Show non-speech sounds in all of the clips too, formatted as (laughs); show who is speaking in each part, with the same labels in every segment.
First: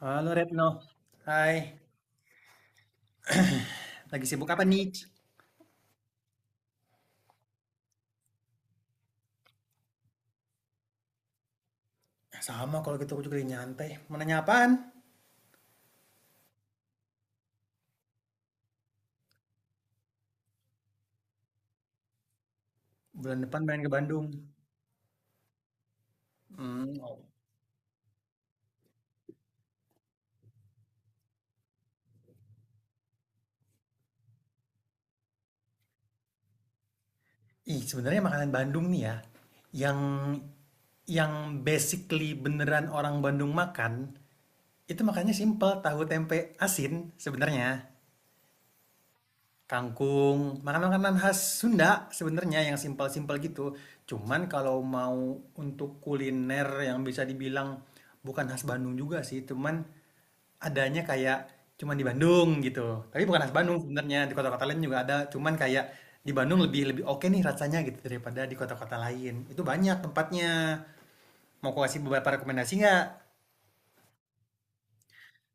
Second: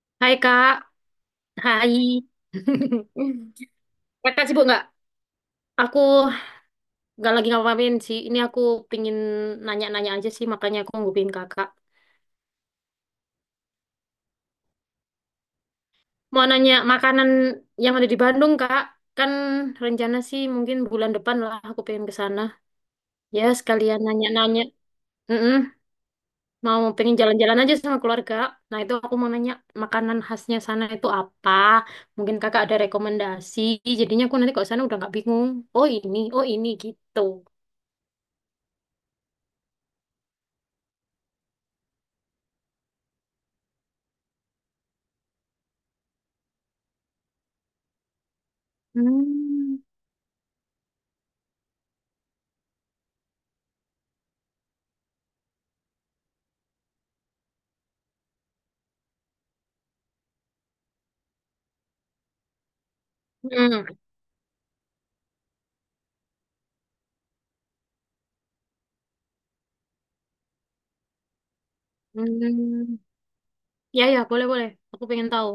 Speaker 1: Halo
Speaker 2: Hai
Speaker 1: Retno,
Speaker 2: Kak,
Speaker 1: hai.
Speaker 2: hai. (laughs)
Speaker 1: Lagi
Speaker 2: Kakak
Speaker 1: sibuk apa
Speaker 2: sibuk nggak?
Speaker 1: nih?
Speaker 2: Aku nggak lagi ngapain sih. Ini aku pingin nanya-nanya aja sih, makanya aku ngupin Kakak.
Speaker 1: Sama kalau gitu aku juga lagi nyantai. Mau nanya apaan?
Speaker 2: Mau nanya makanan yang ada di Bandung, Kak. Kan rencana sih mungkin bulan depan lah aku pengen ke sana.
Speaker 1: Bulan
Speaker 2: Ya,
Speaker 1: depan main ke
Speaker 2: sekalian
Speaker 1: Bandung.
Speaker 2: nanya-nanya. Mm-mm. Mau
Speaker 1: Hmm,
Speaker 2: pengen
Speaker 1: oh.
Speaker 2: jalan-jalan aja sama keluarga. Nah, itu aku mau nanya makanan khasnya sana itu apa? Mungkin Kakak ada rekomendasi. Jadinya aku nanti kalau sana udah nggak bingung. Oh ini gitu.
Speaker 1: Ih, sebenarnya makanan Bandung nih ya, yang yang basically beneran orang Bandung makan, itu makannya simple, tahu tempe asin sebenarnya.
Speaker 2: Hmm,
Speaker 1: Kangkung, makanan-makanan khas Sunda sebenarnya yang simpel-simpel gitu. Cuman kalau mau untuk kuliner yang bisa dibilang bukan khas Bandung juga sih, cuman adanya kayak cuman di Bandung gitu, tapi bukan khas Bandung
Speaker 2: hmm,
Speaker 1: sebenarnya, di kota-kota lain juga ada, cuman kayak di Bandung lebih lebih oke nih rasanya gitu daripada di kota-kota lain. Itu banyak tempatnya. Mau aku kasih beberapa rekomendasi
Speaker 2: hmm.
Speaker 1: nggak?
Speaker 2: Ya ya boleh boleh. Aku pengen tahu.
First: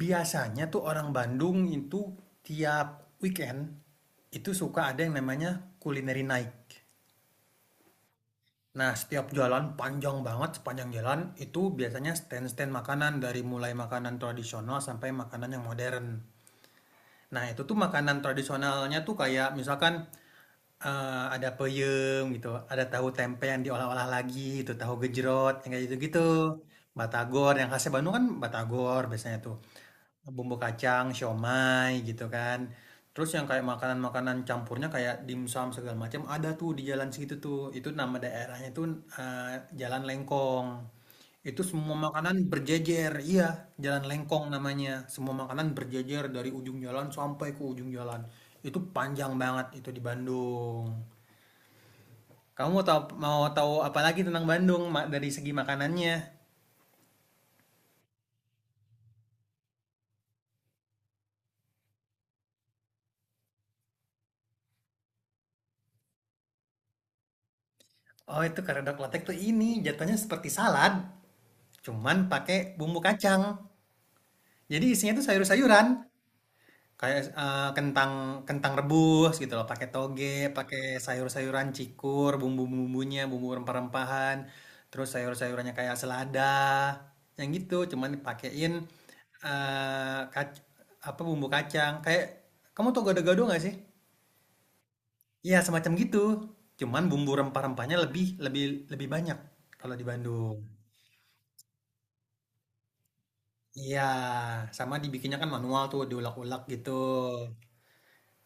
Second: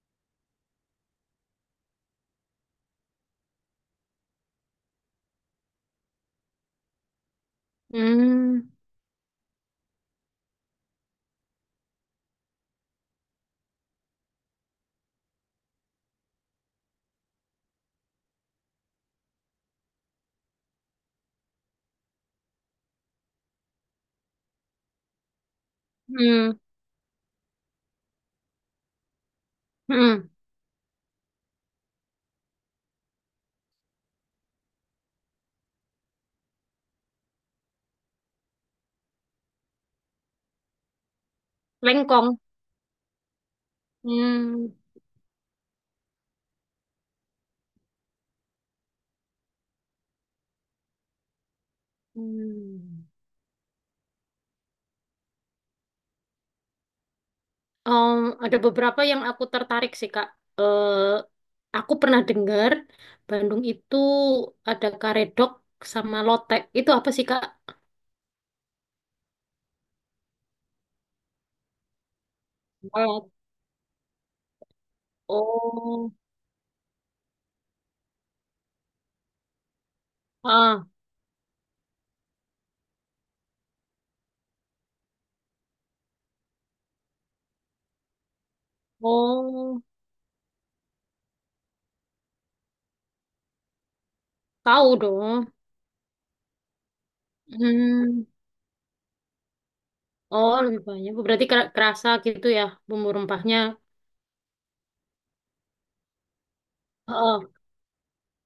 Speaker 1: Biasanya tuh orang Bandung itu tiap weekend itu suka ada yang namanya culinary night.
Speaker 2: Hmm,
Speaker 1: Nah, setiap jalan panjang banget, sepanjang jalan itu biasanya stand-stand makanan dari mulai makanan tradisional sampai makanan yang modern. Nah, itu tuh makanan tradisionalnya tuh kayak misalkan, ada peyem gitu, ada tahu tempe yang diolah-olah lagi itu, tahu gejrot yang kayak gitu-gitu,
Speaker 2: hmm,
Speaker 1: batagor yang khasnya Bandung kan batagor biasanya tuh,
Speaker 2: hmm.
Speaker 1: bumbu kacang, siomay gitu kan. Terus yang kayak makanan-makanan campurnya kayak dimsum segala macam ada tuh di jalan segitu tuh, itu nama daerahnya tuh, eee, Jalan Lengkong. Itu semua makanan
Speaker 2: Lengkong.
Speaker 1: berjejer, iya, jalan lengkong
Speaker 2: Hmm,
Speaker 1: namanya. Semua makanan berjejer dari ujung jalan sampai ke ujung jalan. Itu panjang banget itu di Bandung. Kamu mau tahu
Speaker 2: hmm.
Speaker 1: mau tahu apa lagi tentang Bandung dari segi makanannya?
Speaker 2: Em, ada beberapa yang aku tertarik sih Kak. Eh, aku pernah dengar Bandung itu ada karedok sama lotek. Itu apa sih Kak?
Speaker 1: Oh, itu karedok letek tuh ini jatuhnya seperti salad, cuman pakai bumbu
Speaker 2: Oh,
Speaker 1: kacang. Jadi isinya tuh sayur-sayuran.
Speaker 2: oh,
Speaker 1: Kayak, kentang kentang rebus gitu loh, pakai toge, pakai
Speaker 2: ah,
Speaker 1: sayur-sayuran cikur, bumbu-bumbunya, bumbu rempah-rempahan, terus sayur-sayurannya kayak selada, yang gitu. Cuman dipakein,
Speaker 2: oh,
Speaker 1: eee, kac apa, bumbu kacang. Kayak kamu tau gado-gado nggak sih?
Speaker 2: tahu dong.
Speaker 1: Iya, semacam gitu. Cuman bumbu rempah-rempahnya
Speaker 2: Hmm,
Speaker 1: lebih lebih lebih banyak kalau di
Speaker 2: oh
Speaker 1: Bandung.
Speaker 2: lebih banyak. Berarti kerasa gitu ya bumbu rempahnya.
Speaker 1: Iya, sama dibikinnya kan manual tuh, diulek-ulek gitu.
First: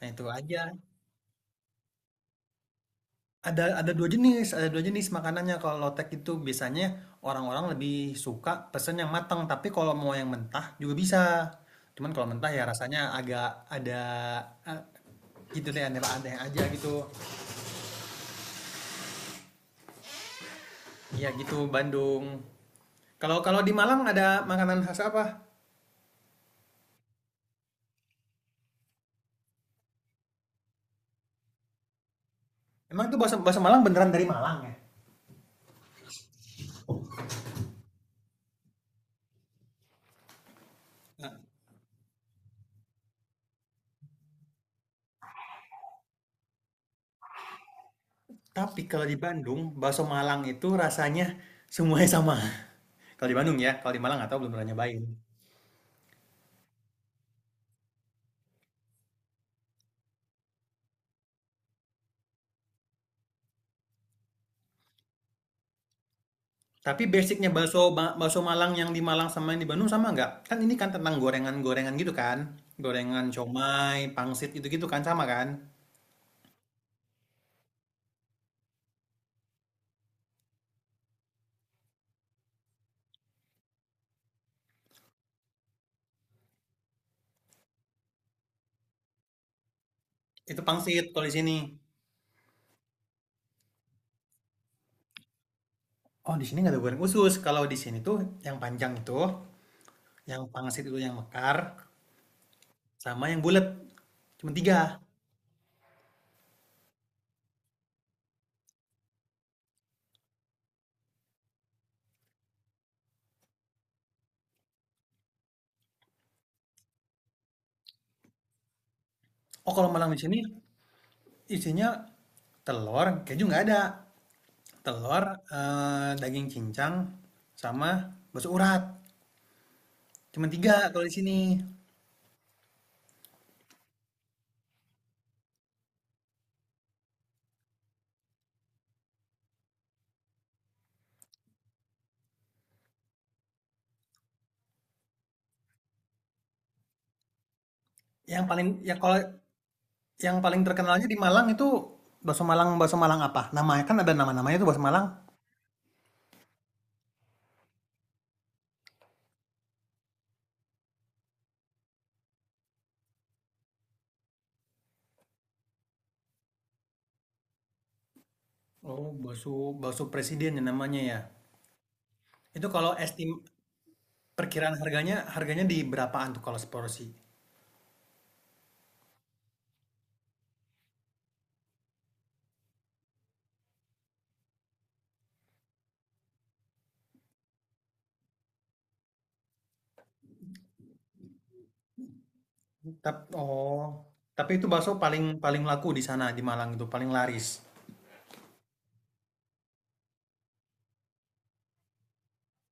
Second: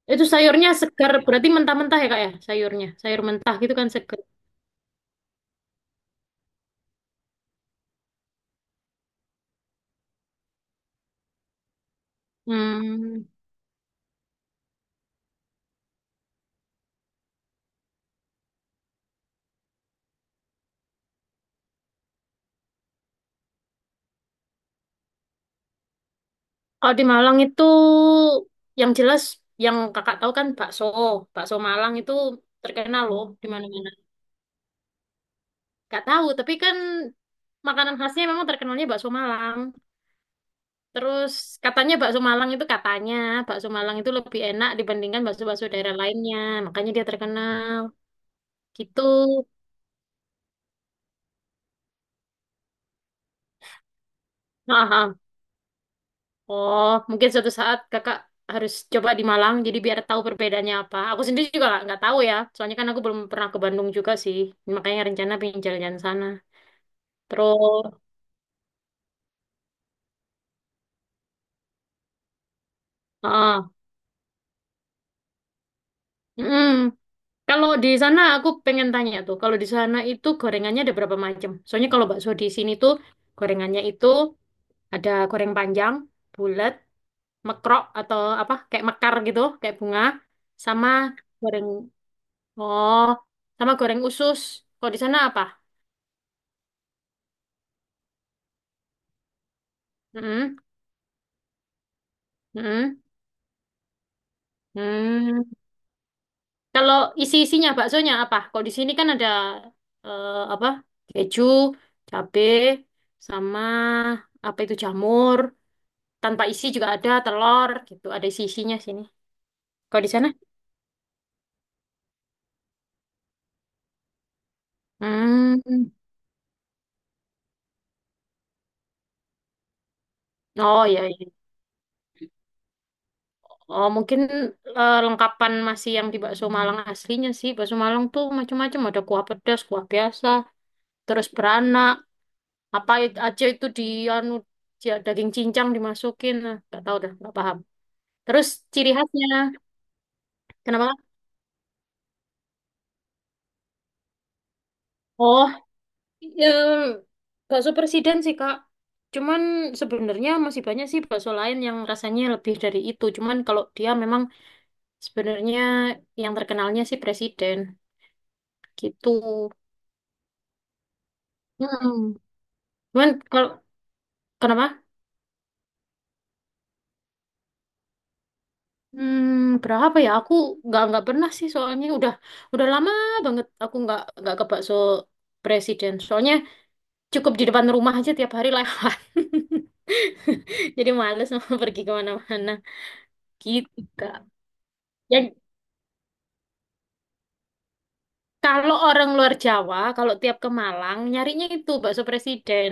Speaker 1: Nah, itu
Speaker 2: Itu
Speaker 1: aja.
Speaker 2: sayurnya segar, berarti mentah-mentah ya kak ya sayurnya. Sayur mentah gitu
Speaker 1: Ada
Speaker 2: kan
Speaker 1: ada dua
Speaker 2: segar.
Speaker 1: jenis ada 2 jenis makanannya kalau lotek itu biasanya orang-orang lebih suka pesen yang matang. Tapi kalau mau yang mentah juga bisa. Cuman kalau mentah ya rasanya
Speaker 2: Hmm.
Speaker 1: agak ada, gitu deh aneh-aneh aja gitu. Ya gitu Bandung. Kalau kalau di Malang ada makanan khas apa?
Speaker 2: Kalau di Malang itu yang jelas yang kakak tahu kan bakso. Bakso Malang itu terkenal
Speaker 1: Emang itu
Speaker 2: loh
Speaker 1: bakso
Speaker 2: di
Speaker 1: bakso Malang
Speaker 2: mana-mana.
Speaker 1: beneran dari Malang ya?
Speaker 2: Gak tahu, tapi kan makanan khasnya memang terkenalnya bakso Malang. Terus katanya bakso Malang itu lebih enak dibandingkan bakso-bakso daerah lainnya. Makanya dia terkenal.
Speaker 1: Tapi
Speaker 2: Gitu.
Speaker 1: kalau di Bandung, bakso Malang itu rasanya semuanya sama. (laughs) Kalau di Bandung ya, kalau di Malang nggak tahu belum pernah nyobain.
Speaker 2: Nah, oh, mungkin suatu saat kakak harus coba di Malang, jadi biar tahu perbedaannya apa. Aku sendiri juga nggak tahu ya, soalnya kan aku belum pernah ke Bandung juga sih. Makanya rencana pengen jalan-jalan sana.
Speaker 1: Tapi basicnya bakso
Speaker 2: Terus,
Speaker 1: bakso Malang yang di Malang sama yang di Bandung sama nggak? Kan ini kan tentang gorengan-gorengan gitu kan, gorengan
Speaker 2: ah,
Speaker 1: comai, pangsit gitu-gitu kan sama kan?
Speaker 2: mm, kalau di sana aku pengen tanya tuh, kalau di sana itu gorengannya ada berapa macam? Soalnya kalau bakso di sini tuh gorengannya itu ada goreng panjang, bulat, mekrok atau apa kayak mekar gitu, kayak bunga,
Speaker 1: Itu
Speaker 2: sama
Speaker 1: pangsit kalau di sini.
Speaker 2: goreng, oh, sama goreng usus. Kalau di sana apa?
Speaker 1: Oh di sini nggak ada goreng khusus. Kalau di sini tuh yang panjang itu, yang
Speaker 2: Mm-mm.
Speaker 1: pangsit itu yang mekar,
Speaker 2: Hmm.
Speaker 1: sama yang bulat. Cuma tiga.
Speaker 2: Hmm. Kalau isi-isinya baksonya apa? Kalau di sini kan ada eh, apa? Keju, cabe, sama apa itu jamur. Tanpa isi juga ada telur gitu. Ada isi-isinya sini.
Speaker 1: Oh kalau
Speaker 2: Kalau
Speaker 1: Malang
Speaker 2: di
Speaker 1: di
Speaker 2: sana?
Speaker 1: sini isinya telur, keju nggak ada. Telur,
Speaker 2: Hmm.
Speaker 1: eh, daging cincang, sama bakso urat. Cuma tiga
Speaker 2: Oh iya,
Speaker 1: kalau di
Speaker 2: iya.
Speaker 1: sini.
Speaker 2: Oh mungkin eh, lengkapan masih yang di bakso Malang aslinya sih. Bakso Malang tuh macam-macam. Ada kuah pedas, kuah biasa, terus beranak. Apa aja itu di anu, daging cincang dimasukin. Nah, nggak tahu dah, nggak paham.
Speaker 1: Yang
Speaker 2: Terus
Speaker 1: paling
Speaker 2: ciri
Speaker 1: ya kalau
Speaker 2: khasnya,
Speaker 1: Yang paling
Speaker 2: kenapa Kak?
Speaker 1: terkenalnya di Malang itu bakso Malang apa? Namanya kan ada nama-namanya itu bakso Malang.
Speaker 2: Oh, em, bakso presiden sih Kak. Cuman sebenarnya masih banyak sih bakso lain yang rasanya lebih dari itu. Cuman kalau dia memang sebenarnya yang terkenalnya sih presiden
Speaker 1: Oh,
Speaker 2: gitu.
Speaker 1: bakso bakso presiden ya namanya ya.
Speaker 2: Hmm.
Speaker 1: Itu kalau
Speaker 2: Cuman kalau kenapa?
Speaker 1: perkiraan harganya harganya di berapaan tuh kalau seporsi?
Speaker 2: Hmm, berapa ya? Aku nggak pernah sih soalnya udah lama banget aku nggak ke bakso presiden. Soalnya cukup di depan rumah aja tiap hari lewat. (laughs) Jadi males mau pergi kemana-mana. Gitu,
Speaker 1: Oh,
Speaker 2: Kak.
Speaker 1: tapi itu bakso
Speaker 2: Ya,
Speaker 1: paling paling laku di sana di Malang itu paling laris.
Speaker 2: kalau orang luar Jawa, kalau tiap ke Malang, nyarinya itu bakso presiden.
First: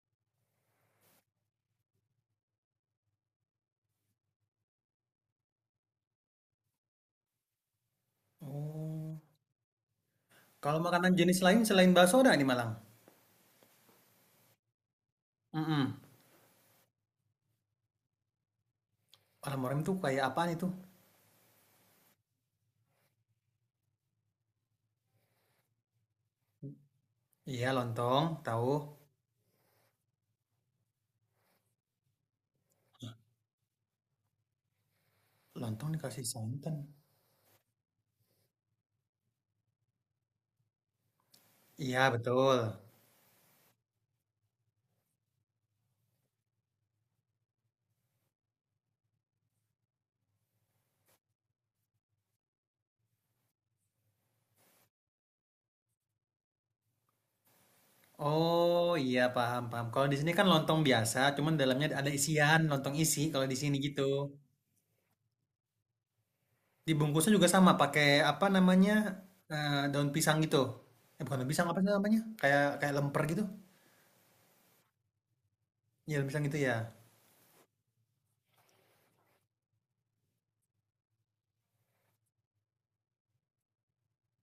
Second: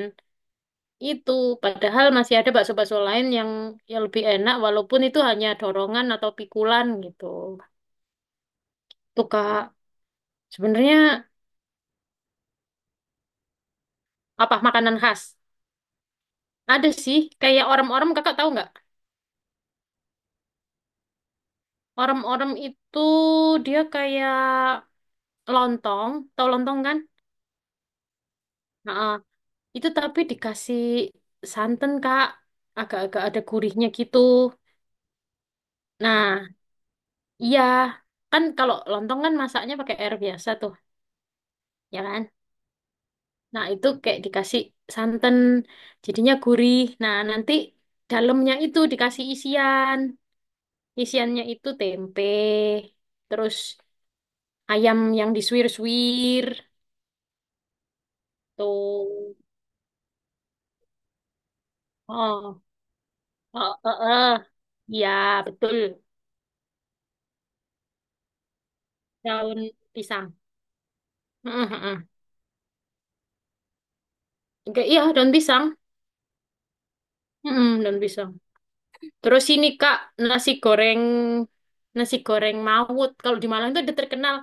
Speaker 2: Itu, padahal masih ada bakso-bakso lain yang lebih enak, walaupun itu hanya dorongan atau pikulan gitu.
Speaker 1: Oh,
Speaker 2: Tuh, Kak,
Speaker 1: kalau
Speaker 2: sebenarnya
Speaker 1: makanan jenis lain selain bakso ada di Malang?
Speaker 2: apa makanan khas?
Speaker 1: Mm-mm.
Speaker 2: Ada sih, kayak orang-orang, kakak tahu nggak?
Speaker 1: Orang-orang kayak apaan itu?
Speaker 2: Orang-orang itu dia kayak lontong, tahu lontong kan?
Speaker 1: Iya, lontong, tahu.
Speaker 2: Nah, itu tapi dikasih santan, Kak. Agak-agak ada gurihnya gitu.
Speaker 1: Lontong dikasih
Speaker 2: Nah,
Speaker 1: santan.
Speaker 2: iya, kan kalau lontong kan masaknya pakai air biasa tuh, ya
Speaker 1: Iya,
Speaker 2: kan?
Speaker 1: betul.
Speaker 2: Nah, itu kayak dikasih santan, jadinya gurih. Nah, nanti dalamnya itu dikasih isian. Isiannya itu tempe, terus ayam yang disuir-suir,
Speaker 1: Oh iya
Speaker 2: tuh.
Speaker 1: paham paham. Kalau di sini kan lontong biasa, cuman dalamnya ada isian
Speaker 2: Oh,
Speaker 1: lontong isi. Kalau di sini
Speaker 2: oh, oh,
Speaker 1: gitu,
Speaker 2: oh. Iya, betul.
Speaker 1: dibungkusnya juga sama pakai apa namanya
Speaker 2: Daun
Speaker 1: eh, daun
Speaker 2: pisang.
Speaker 1: pisang gitu. Eh bukan daun
Speaker 2: Mm,
Speaker 1: pisang
Speaker 2: mm,
Speaker 1: apa sih
Speaker 2: mm.
Speaker 1: namanya? Kayak kayak lemper gitu.
Speaker 2: Oke, iya, daun pisang.
Speaker 1: Ya daun pisang gitu ya.
Speaker 2: Mm, mm, daun pisang. Terus ini Kak, nasi goreng nasi goreng Mawut. Kalau di Malang itu udah terkenal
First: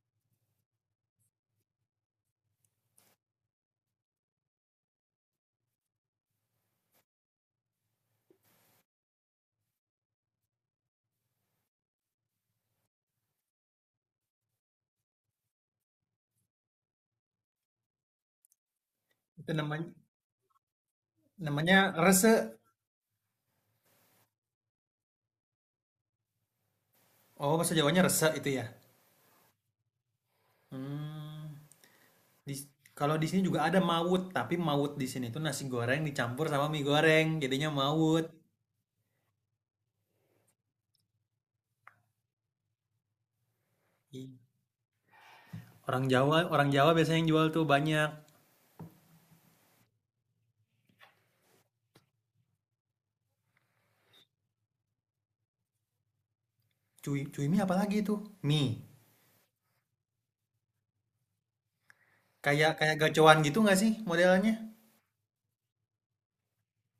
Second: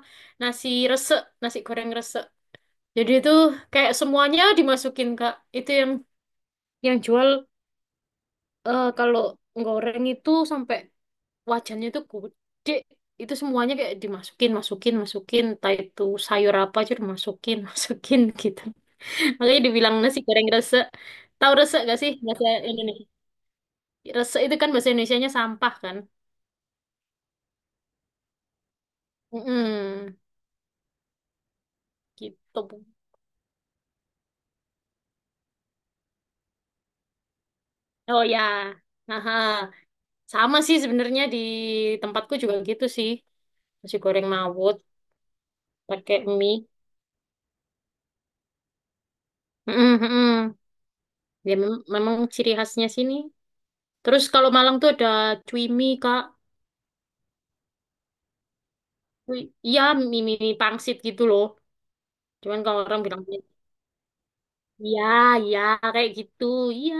Speaker 2: nasi resek, nasi goreng resek. Jadi itu kayak semuanya dimasukin Kak. Itu yang jual eh, kalau goreng itu sampai wajannya itu gede. Itu semuanya kayak dimasukin, masukin, masukin. Entah itu sayur apa aja dimasukin, (laughs) masukin gitu.
Speaker 1: Itu
Speaker 2: Makanya
Speaker 1: namanya
Speaker 2: dibilang nasi goreng resek. Tahu
Speaker 1: namanya
Speaker 2: resek gak sih bahasa
Speaker 1: rese.
Speaker 2: Indonesia? Resek itu kan bahasa Indonesianya sampah kan.
Speaker 1: Oh bahasa Jawanya rese itu ya.
Speaker 2: Mm-mm.
Speaker 1: Hmm. Di,
Speaker 2: Gitu.
Speaker 1: Kalau di sini juga ada mawut, tapi mawut di sini itu nasi goreng dicampur sama mie goreng, jadinya mawut.
Speaker 2: Oh ya, haha. Sama sih sebenarnya di tempatku juga gitu sih. Nasi goreng
Speaker 1: Ih.
Speaker 2: mawut
Speaker 1: Orang
Speaker 2: pakai
Speaker 1: Jawa,
Speaker 2: mie.
Speaker 1: orang Jawa biasanya yang jual tuh banyak.
Speaker 2: Mm-mm, mm mm. Ya memang ciri khasnya sini. Terus kalau Malang tuh ada cui mie, Kak.
Speaker 1: Cuy mie apa lagi itu? Mie.
Speaker 2: Cui, iya, mie pangsit gitu loh. Cuman
Speaker 1: Kayak
Speaker 2: kalau
Speaker 1: kayak
Speaker 2: orang bilang
Speaker 1: gacoan gitu nggak sih modelnya?
Speaker 2: iya, iya kayak gitu. Iya,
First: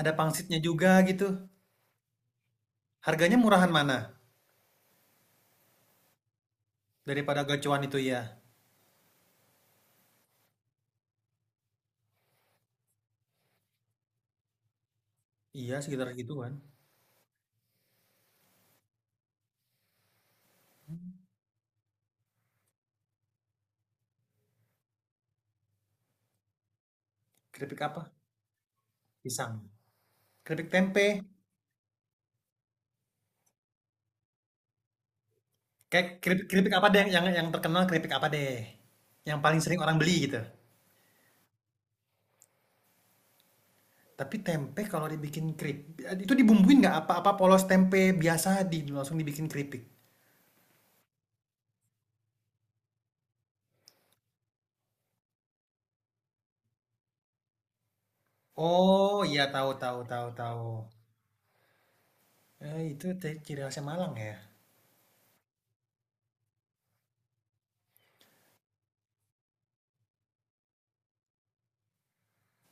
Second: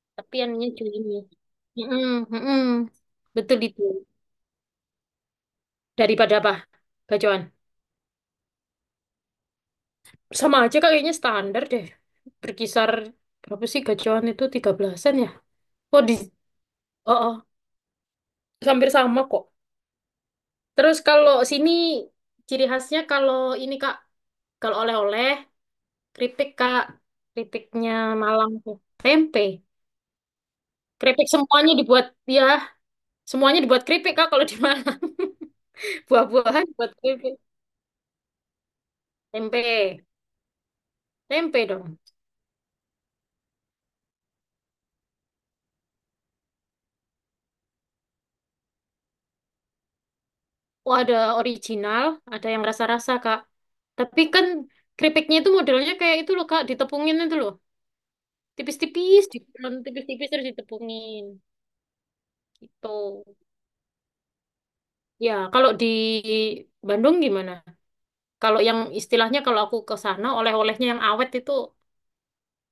Speaker 1: Ada
Speaker 2: tapi yang
Speaker 1: pangsitnya
Speaker 2: namanya
Speaker 1: juga
Speaker 2: cui mie.
Speaker 1: gitu.
Speaker 2: Mm-mm, mm-mm.
Speaker 1: Harganya
Speaker 2: Betul
Speaker 1: murahan
Speaker 2: itu.
Speaker 1: mana?
Speaker 2: Daripada apa? Bacoan.
Speaker 1: Daripada gacoan itu ya.
Speaker 2: Sama aja kayaknya standar deh. Berkisar berapa sih gajian itu 13-an ya?
Speaker 1: Iya,
Speaker 2: Oh
Speaker 1: sekitar
Speaker 2: di
Speaker 1: gituan kan.
Speaker 2: Oh, oh, hampir sama kok. Terus kalau sini ciri khasnya kalau ini Kak, kalau oleh-oleh keripik Kak,
Speaker 1: Keripik
Speaker 2: keripiknya
Speaker 1: apa?
Speaker 2: Malang tuh. Tempe.
Speaker 1: Pisang. Keripik tempe.
Speaker 2: Keripik semuanya dibuat ya, semuanya dibuat keripik Kak kalau di Malang.
Speaker 1: Kayak
Speaker 2: (laughs)
Speaker 1: keripik,
Speaker 2: Buah-buahan
Speaker 1: keripik apa
Speaker 2: buat
Speaker 1: deh yang
Speaker 2: keripik.
Speaker 1: yang terkenal keripik apa deh? Yang paling sering orang
Speaker 2: Tempe.
Speaker 1: beli gitu.
Speaker 2: Tempe dong.
Speaker 1: Tapi tempe kalau dibikin keripik itu dibumbuin nggak apa-apa polos tempe biasa langsung dibikin keripik.
Speaker 2: Oh, ada original, ada yang rasa-rasa, Kak. Tapi kan keripiknya itu modelnya kayak itu loh, Kak, ditepungin itu loh.
Speaker 1: Oh
Speaker 2: Tipis-tipis,
Speaker 1: iya tahu
Speaker 2: diperon
Speaker 1: tahu tahu
Speaker 2: tipis-tipis terus
Speaker 1: tahu.
Speaker 2: ditepungin.
Speaker 1: Eh,
Speaker 2: Gitu.
Speaker 1: itu ciri khasnya Malang ya.
Speaker 2: Ya, kalau di Bandung gimana? Kalau yang istilahnya kalau aku ke sana, oleh-olehnya yang awet itu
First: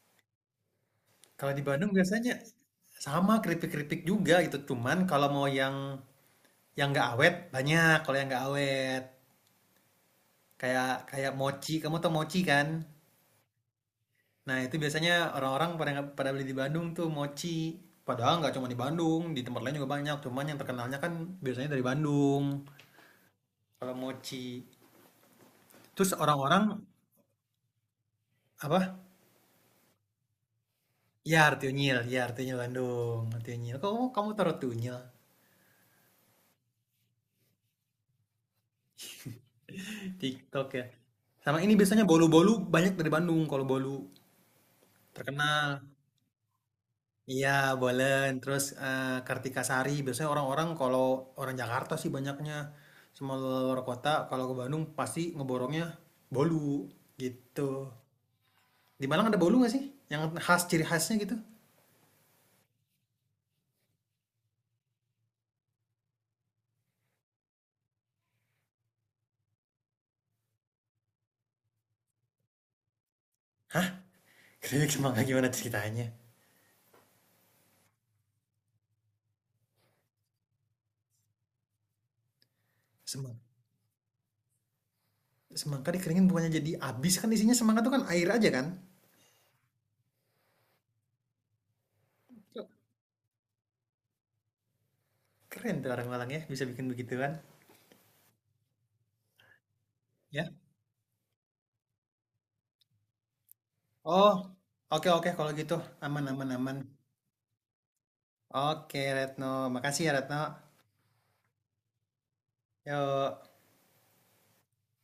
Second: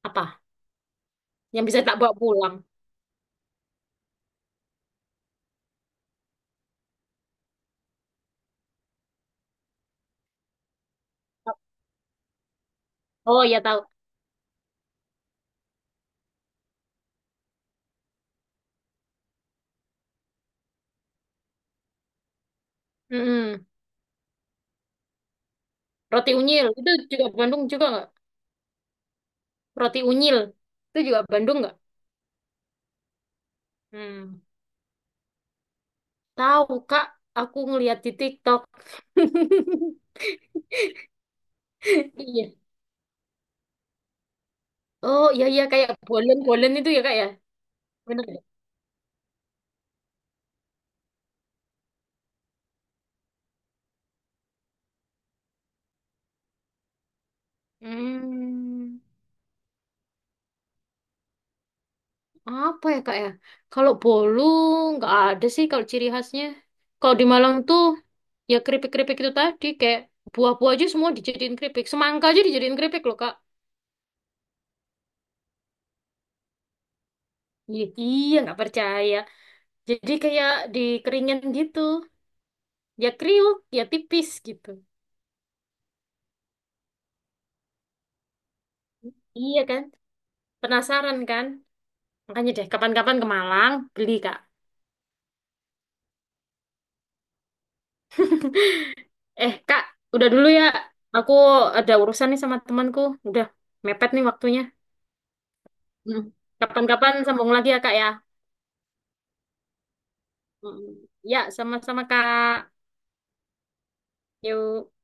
Speaker 2: apa?
Speaker 1: Kalau di
Speaker 2: Yang bisa
Speaker 1: Bandung
Speaker 2: tak bawa
Speaker 1: biasanya
Speaker 2: pulang.
Speaker 1: sama keripik-keripik juga gitu. Cuman kalau mau yang nggak awet banyak. Kalau yang nggak awet kayak kayak mochi. Kamu tau mochi kan?
Speaker 2: Oh, ya tahu.
Speaker 1: Nah itu biasanya orang-orang pada pada beli di Bandung tuh mochi. Padahal nggak cuma di Bandung, di tempat lain juga banyak. Cuman yang terkenalnya kan biasanya dari Bandung.
Speaker 2: Mm-mm.
Speaker 1: Kalau mochi. Terus
Speaker 2: Roti unyil,
Speaker 1: orang-orang
Speaker 2: itu juga Bandung juga nggak?
Speaker 1: apa?
Speaker 2: Roti unyil, itu juga
Speaker 1: Yar
Speaker 2: Bandung nggak?
Speaker 1: Tunyil, Yar Tunyil Bandung, Tunyil. Kok kamu kamu
Speaker 2: Hmm.
Speaker 1: taruh Tunyil?
Speaker 2: Tahu, Kak. Aku ngeliat di TikTok. (laughs)
Speaker 1: TikTok ya. Sama ini biasanya
Speaker 2: Iya.
Speaker 1: bolu-bolu banyak dari Bandung kalau bolu.
Speaker 2: Oh iya iya
Speaker 1: Terkenal.
Speaker 2: kayak bolen-bolen itu ya kak ya.
Speaker 1: Iya,
Speaker 2: Bener
Speaker 1: Bolen.
Speaker 2: ya?
Speaker 1: Terus eh, Kartika Sari. Biasanya orang-orang kalau orang Jakarta sih banyaknya sama luar kota. Kalau ke Bandung pasti ngeborongnya bolu gitu.
Speaker 2: Hmm,
Speaker 1: Di Malang ada bolu nggak sih? Yang khas ciri khasnya gitu?
Speaker 2: apa ya kak ya? Kalau bolu nggak ada sih kalau ciri khasnya. Kalau di Malang tuh ya keripik-keripik itu tadi kayak buah-buah aja semua dijadiin keripik. Semangka aja dijadiin keripik loh kak.
Speaker 1: Hah? Keripik semangka (laughs) gimana ceritanya?
Speaker 2: Iya, iya nggak percaya. Jadi kayak dikeringin gitu. Ya
Speaker 1: Semangka.
Speaker 2: kriuk, ya tipis gitu.
Speaker 1: Semangka dikeringin bukannya jadi abis kan isinya semangka tuh kan air aja kan?
Speaker 2: Iya kan? Penasaran kan? Makanya deh kapan-kapan ke Malang beli kak.
Speaker 1: Keren tuh orang Malang ya bisa bikin begituan.
Speaker 2: Eh, Kak, udah dulu
Speaker 1: Ya.
Speaker 2: ya. Aku ada urusan nih sama temanku. Udah mepet nih
Speaker 1: Oh.
Speaker 2: waktunya.
Speaker 1: Oke oke kalau gitu
Speaker 2: Hmm.
Speaker 1: aman aman aman.
Speaker 2: Kapan-kapan sambung lagi ya, Kak ya.
Speaker 1: Oke Retno, makasih ya Retno.
Speaker 2: Mm, ya, sama-sama, Kak.
Speaker 1: Ya.
Speaker 2: Yuk.